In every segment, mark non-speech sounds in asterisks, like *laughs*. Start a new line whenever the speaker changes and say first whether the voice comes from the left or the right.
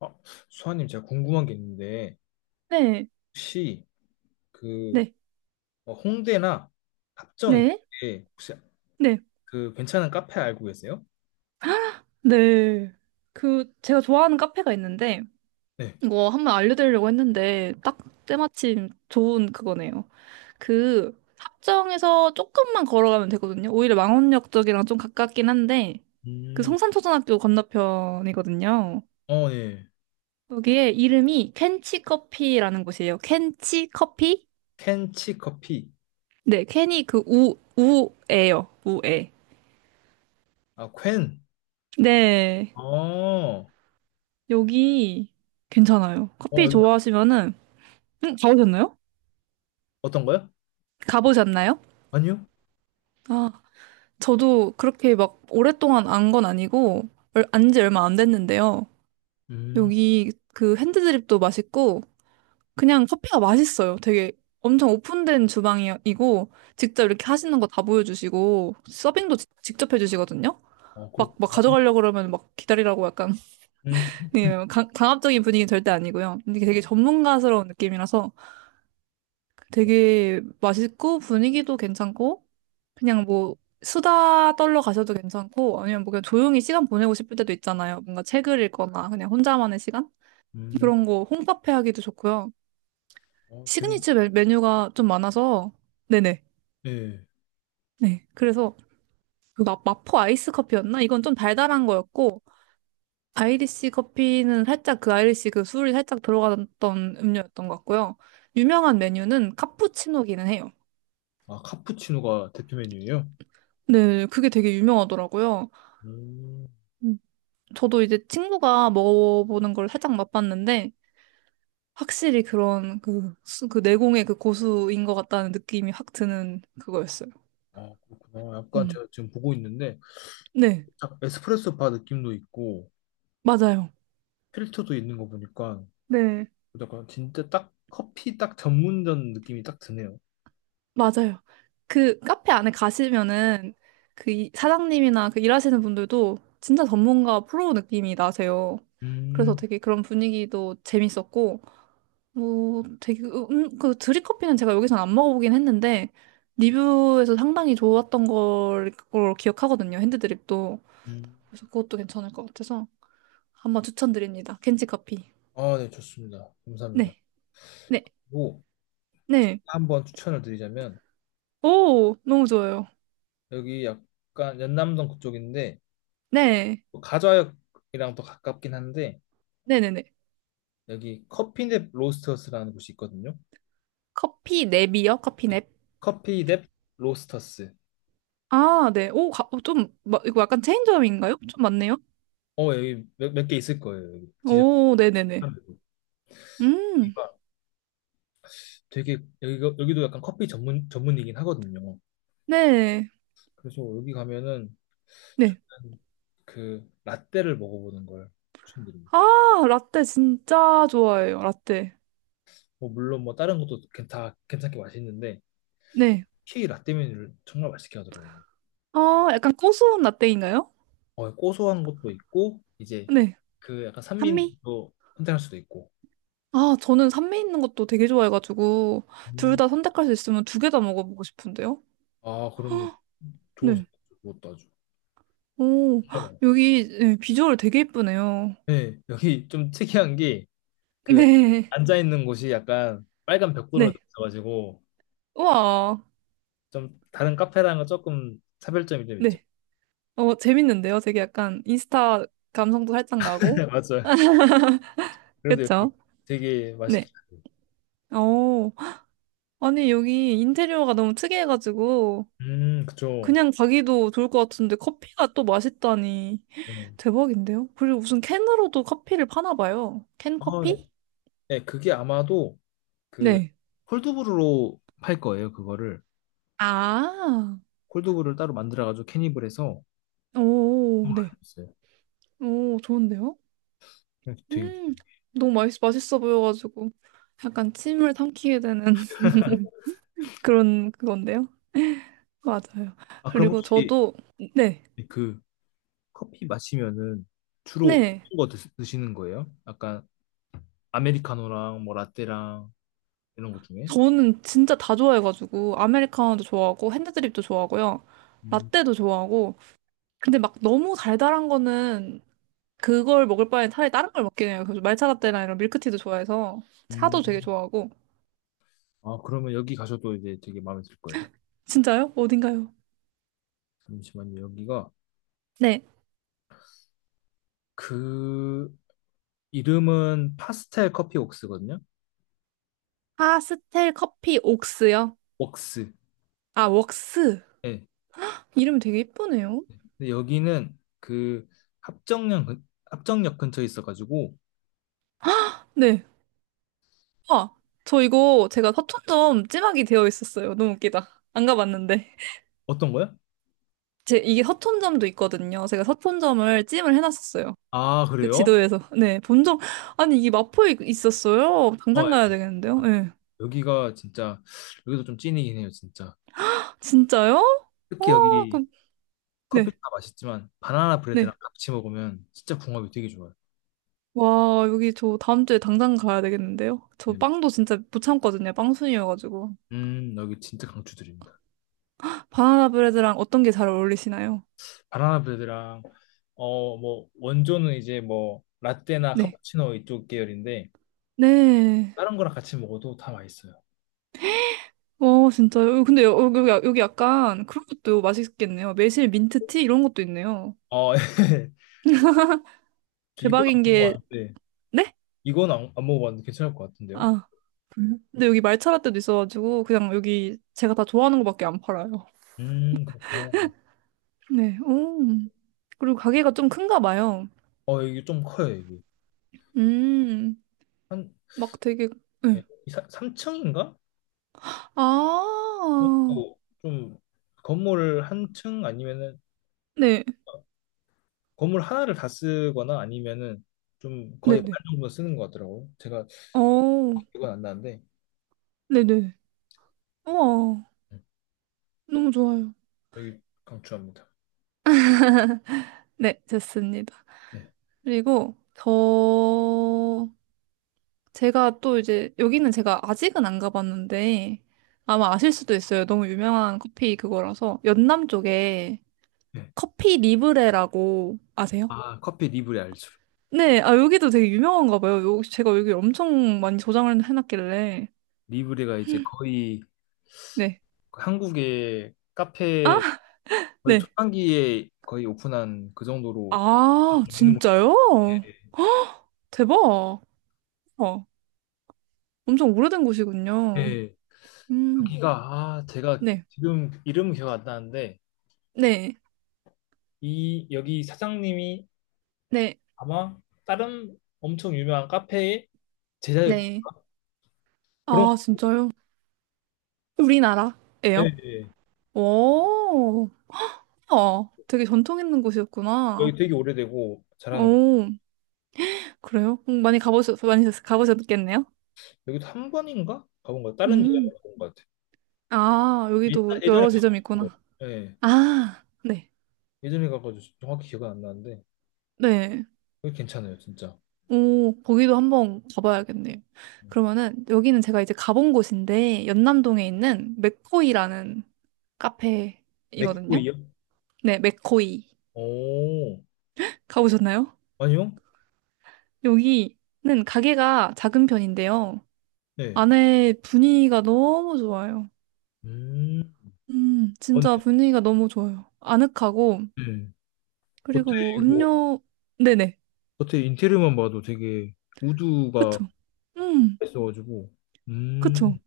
left: 아, 수아님, 제가 궁금한 게 있는데,
right: 네,
left: 혹시 그
right: 네,
left: 홍대나 합정
right: 네,
left: 이쪽에 혹시
right: 네,
left: 그 괜찮은 카페 알고 계세요?
right: 네. 그, 제가 좋아하는 카페가 있는데,
left: 네.
right: 이거 한번 알려드리려고 했는데, 딱 때마침 좋은 그거네요. 그, 합정에서 조금만 걸어가면 되거든요. 오히려 망원역 쪽이랑 좀 가깝긴 한데, 그
left: 음,
right: 성산초등학교 건너편이거든요.
left: 어, 네.
right: 여기에 이름이 켄치 커피라는 곳이에요. 켄치 커피?
left: 켄치 커피.
right: 네, 켄이 그 우, 우에요. 우에.
left: 아, 퀸.
right: 네,
left: 어, 어,
right: 여기 괜찮아요. 커피
left: 여기
right: 좋아하시면은, 응, 가보셨나요?
left: 어떤거요?
right: 가보셨나요?
left: 아니요.
right: 아, 저도 그렇게 막 오랫동안 안 건 아니고, 안 지 얼마 안 됐는데요.
left: 음,
right: 여기 그 핸드드립도 맛있고, 그냥 커피가 맛있어요. 되게 엄청 오픈된 주방이고, 직접 이렇게 하시는 거 다 보여주시고, 서빙도 직접 해주시거든요?
left: 어,
right: 막, 막
left: 그렇구나.
right: 가져가려고 그러면 막 기다리라고 약간,
left: 음,
right: *laughs* 예, 강압적인 분위기는 절대 아니고요. 이게 되게 전문가스러운 느낌이라서 되게 맛있고, 분위기도 괜찮고, 그냥 뭐 수다 떨러 가셔도 괜찮고 아니면 뭐 그냥 조용히 시간 보내고 싶을 때도 있잖아요. 뭔가 책을 읽거나 그냥 혼자만의 시간?
left: 음,
right: 그런 거 홈카페 하기도 좋고요.
left: 어, 되게,
right: 시그니처 메뉴가 좀 많아서 네네.
left: 네.
right: 네. 그래서 그 마포 아이스 커피였나? 이건 좀 달달한 거였고 아이리시 커피는 살짝 그 아이리시 그 술이 살짝 들어갔던 음료였던 것 같고요. 유명한 메뉴는 카푸치노기는 해요.
left: 아, 카푸치노가 대표 메뉴예요?
right: 네, 그게 되게 유명하더라고요.
left: 음,
right: 음, 저도 이제 친구가 먹어보는 걸 살짝 맛봤는데 확실히 그런 그, 그 내공의 그 고수인 것 같다는 느낌이 확 드는 그거였어요.
left: 아, 그렇구나. 약간
right: 음.
left: 제가 지금 보고 있는데,
right: 네,
left: 딱 에스프레소 바 느낌도 있고,
right: 맞아요.
left: 필터도 있는 거 보니까
right: 네,
left: 약간 진짜 딱 커피 딱 전문점 느낌이 딱 드네요.
right: 맞아요. 그 카페 안에 가시면은 그 사장님이나 그 일하시는 분들도 진짜 전문가 프로 느낌이 나세요. 그래서
left: 음,
right: 되게 그런 분위기도 재밌었고, 뭐 되게, 그, 그 드립커피는 제가 여기서는 안 먹어보긴 했는데, 리뷰에서 상당히 좋았던 걸 기억하거든요. 핸드드립도.
left: 음.
right: 그래서 그것도 괜찮을 것 같아서. 한번 추천드립니다. 켄지 커피.
left: 아, 네, 좋습니다. 감사합니다.
right: 네, 네,
left: 그리고 제가
right: 네.
left: 한번 추천을 드리자면
right: 오, 너무 좋아요.
left: 여기 약간 연남동 그쪽인데
right: 네,
left: 뭐 가좌역이랑 또 가깝긴 한데
right: 네네네.
left: 여기 커피넵 로스터스라는 곳이 있거든요.
right: 커피 냅이요? 커피
left: 네.
right: 냅?
left: 커피넵 로스터스.
right: 아, 네. 오, 좀, 이거 약간 체인점인가요? 좀 맞네요?
left: 어, 여기 몇 개 있을 거예요. 여기 진짜
right: 오, 네네네. 음,
left: 여기가 되게 여기도 약간 커피 전문 전문이긴 하거든요.
right: 네,
left: 그래서 여기 가면은
right: 네.
left: 저는 그 라떼를 먹어보는 걸 추천드립니다.
right: 아, 라떼 진짜 좋아해요, 라떼.
left: 뭐 물론 뭐 다른 것도 다 괜찮게 맛있는데
right: 네.
left: 특히 라떼 메뉴를 정말 맛있게 하더라고요.
right: 아, 약간 고소한 라떼인가요?
left: 어, 고소한 것도 있고 이제
right: 네.
left: 그 약간
right: 산미?
left: 산미도 선택할 수도 있고.
right: 아, 저는 산미 있는 것도 되게 좋아해가지고, 둘
left: 음.
right: 다 선택할 수 있으면 2개 다 먹어보고 싶은데요?
left: 아 그럼 좋은
right: 네.
left: 것도 아주
right: 오,
left: 정말 맛있어요.
right: 여기 네, 비주얼 되게 예쁘네요.
left: 네, 여기 좀 특이한 게
right: *laughs*
left: 그
right: 네,
left: 앉아 있는 곳이 약간 빨간 벽돌로 돼
right: 네.
left: 있어가지고
right: 우와,
left: 좀 다른 카페랑은 조금 차별점이 좀 있죠.
right: 네. 어, 재밌는데요? 되게 약간 인스타 감성도 살짝
left: *laughs*
right: 나고.
left: 맞아요. 그래도 여기
right: 그쵸?
left: 되게
right: 네.
left: 맛있게.
right: 어, 아니, 여기 인테리어가 너무 특이해가지고,
left: 그쵸.
right: 그냥 가기도 좋을 것 같은데, 커피가 또 맛있다니.
left: 네.
right: 대박인데요? 그리고 무슨 캔으로도 커피를 파나 봐요. 캔
left: 아,
right: 커피?
left: 네, 그게 아마도 그
right: 네.
left: 콜드브루로 팔 거예요, 그거를.
right: 아,
left: 콜드브루를 따로 만들어가지고 캐닙을 해서
right: 오, 네.
left: 있어요.
right: 오, 좋은데요?
left: 네, 되게.
right: 음, 너무 맛있어 보여가지고 약간 침을 삼키게 되는 *laughs* 그런 그건데요. 맞아요.
left: 아, 그럼
right: 그리고
left: 혹시
right: 저도 네,
left: 그 커피 마시면은 주로
right: 네.
left: 어떤 거 드시는 거예요? 약간 아메리카노랑 뭐 라떼랑 이런 것 중에?
right: 저는 진짜 다 좋아해가지고 아메리카노도 좋아하고 핸드드립도 좋아하고요.
left: 음,
right: 라떼도 좋아하고 근데 막 너무 달달한 거는 그걸 먹을 바에 차라리 다른 걸 먹긴 해요. 그래서 말차 라떼나 이런 밀크티도 좋아해서
left: 음.
right: 차도 되게 좋아하고
left: 아, 그러면 여기 가셔도 이제 되게 마음에 들 거예요.
right: 진짜요? 어딘가요?
left: 잠시만요. 여기가
right: 네.
left: 그 이름은 파스텔 커피 웍스거든요.
right: 파스텔 커피 옥스요?
left: 웍스.
right: 아, 웍스.
left: 예.
right: 이름 되게 예쁘네요.
left: 근데 여기는 그 합정역 근처에 있어가지고
right: 네. 아, 저 이거 제가 서촌점 찜하기 되어 있었어요. 너무 웃기다. 안 가봤는데.
left: 어떤 거야?
right: 제 이게 서촌점도 있거든요. 제가 서촌점을 찜을 해놨었어요.
left: 아
right: 그
left: 그래요?
right: 지도에서. 네, 본 적, 아니, 이게 마포에 있었어요.
left: 어,
right: 당장 가야
left: 예.
right: 되겠는데요? 네.
left: 여기가 진짜 여기도 좀 찐이긴 해요 진짜.
right: 진짜요?
left: 특히
right: 와,
left: 여기
right: 그럼, 네,
left: 커피도 맛있지만 바나나 브레드랑
right: 네.
left: 같이 먹으면 진짜 궁합이 되게 좋아요.
right: 와, 여기 저 다음 주에 당장 가야 되겠는데요? 저
left: 네.
right: 빵도 진짜 못 참거든요. 빵순이여가지고.
left: 음, 여기 진짜 강추드립니다.
right: 바나나 브레드랑 어떤 게 잘 어울리시나요?
left: 바나나 브레드랑 뭐 원조는 이제 뭐 라떼나
right: 네.
left: 카푸치노 이쪽 계열인데
right: 네.
left: 다른 거랑 같이 먹어도 다 맛있어요.
right: 어, 진짜요? 어, 근데 여기 약간 그런 것도 맛있겠네요. 매실 민트티 이런 것도 있네요.
left: 어, *laughs* 저 이건 안
right: 대박인 게,
left: 먹어봤는데
right: 네?
left: 이건 안 먹어봤는데 괜찮을 것 같은데요?
right: 아, 그래요? 근데 여기 말차라떼도 있어가지고 그냥 여기 제가 다 좋아하는 것밖에 안 팔아요.
left: 그렇구나.
right: 네, 오. 그리고 가게가 좀 큰가 봐요.
left: 어, 이게 좀 커요, 이게.
right: 음,
left: 한,
right: 막 되게,
left: 예,
right: 네.
left: 3층인가?
right: 아,
left: 또 좀, 건물 한 층 아니면은,
right: 네,
left: 어, 건물 하나를 다 쓰거나 아니면은, 좀 거의 반
right: 네네.
left: 정도 쓰는 것 같더라고요. 제가
right: 어,
left: 이건 안 나는데,
right: 네네. 우와,
left: 음,
right: 너무 좋아요.
left: 여기 강추합니다.
right: 네, 됐습니다.
left: 네.
right: 그리고 제가 또 이제 여기는 제가 아직은 안 가봤는데 아마 아실 수도 있어요. 너무 유명한 커피 그거라서 연남 쪽에
left: 네.
right: 커피 리브레라고 아세요?
left: 아, 커피 리브레 알죠.
right: 네, 아 여기도 되게 유명한가 봐요. 제가 여기 엄청 많이 저장을 해놨길래
left: 리브레가 이제 거의
right: 네,
left: 한국의
right: 아,
left: 카페 거의
right: 네,
left: 초창기에 거의 오픈한 그 정도로
right: 아
left: 있는 곳이죠.
right: 진짜요? *gasps* 대박. 어, 엄청 오래된
left: 네.
right: 곳이군요.
left: 네.
right: 음,
left: 여기가 네. 아, 제가
right: 네,
left: 지금 이름 기억 안 나는데
right: 네,
left: 이 여기 사장님이
right: 네,
left: 아마 다른 엄청 유명한 카페의 제자였던
right: 네.
left: 그런.
right: 아 진짜요?
left: 예,
right: 우리나라예요?
left: 예.
right: 오. 어, 되게 전통 있는
left: 여기
right: 곳이었구나.
left: 되게 오래되고 잘하는 곳.
right: 오, 그래요? 많이 가보셨겠네요?
left: 여기도 한 번인가 가본 거 다른 데가
right: 음,
left: 가본 것 같아요.
right: 아, 여기도
left: 예전에
right: 여러 지점이
left: 가가지고.
right: 있구나.
left: 예.
right: 아, 네.
left: 예전에 가가지고 정확히 기억은 안 나는데
right: 네.
left: 여기 괜찮아요, 진짜.
right: 오, 거기도 한번 가봐야겠네요. 그러면은, 여기는 제가 이제 가본 곳인데, 연남동에 있는 맥코이라는 카페이거든요?
left: 맥고이요?
right: 네, 맥코이.
left: 오.
right: 가보셨나요?
left: 아니요?
right: 여기는 가게가 작은 편인데요.
left: 네.
right: 안에 분위기가 너무 좋아요.
left: 음, 어, 네.
right: 진짜 분위기가 너무 좋아요. 아늑하고,
left: 네.
right: 그리고 뭐
left: 고테이고
right: 음료, 네네.
left: 겉에 인테리어만 봐도 되게 우드가
right: 그쵸. 음,
left: 있어가지고.
right: 그쵸.
left: 음,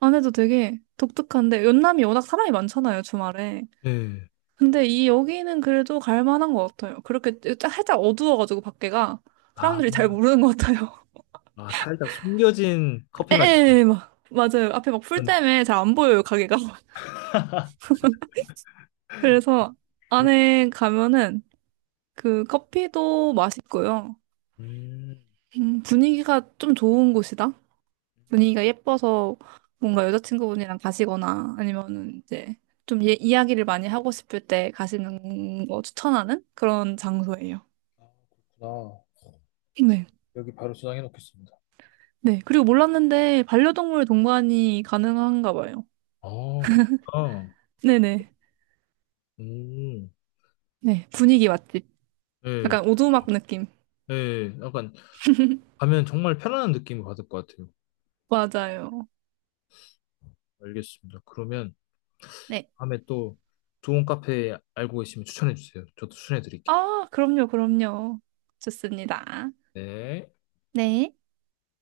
right: 안에도 되게 독특한데, 연남이 워낙 사람이 많잖아요, 주말에.
left: 네.
right: 근데 이 여기는 그래도 갈 만한 것 같아요. 그렇게 살짝 어두워가지고 밖에가
left: 아,
right: 사람들이 잘 모르는 것 같아요.
left: 아, 살짝 숨겨진
right: *laughs*
left: 커피 맛.
right: 에에, 막, 맞아요. 앞에 막 풀
left: 그런.
right: 때문에 잘 안 보여요, 가게가. *laughs* 그래서
left: 그런.
right: 안에 가면은 그 커피도 맛있고요.
left: 음.
right: 분위기가 좀 좋은 곳이다. 분위기가 예뻐서 뭔가 여자친구분이랑 가시거나 아니면은 이제 좀 예, 이야기를 많이 하고 싶을 때 가시는 거 추천하는 그런 장소예요.
left: 아, 그렇구나.
right: 네.
left: 여기 바로 저장해 놓겠습니다.
right: 네. 그리고 몰랐는데 반려동물 동반이 가능한가 봐요.
left: 아, 그렇구나.
right: 네네.
left: 음.
right: 네. 분위기 맛집.
left: 예,
right: 약간 오두막 느낌.
left: 예. 약간 가면 정말 편안한 느낌을 받을 것 같아요.
right: 맞아요.
left: 알겠습니다. 그러면
right: 네.
left: 다음에 또 좋은 카페 알고 계시면 추천해 주세요. 저도 추천해 드릴게요.
right: 아, 그럼요, 그럼요. 좋습니다.
left: 네.
right: 네.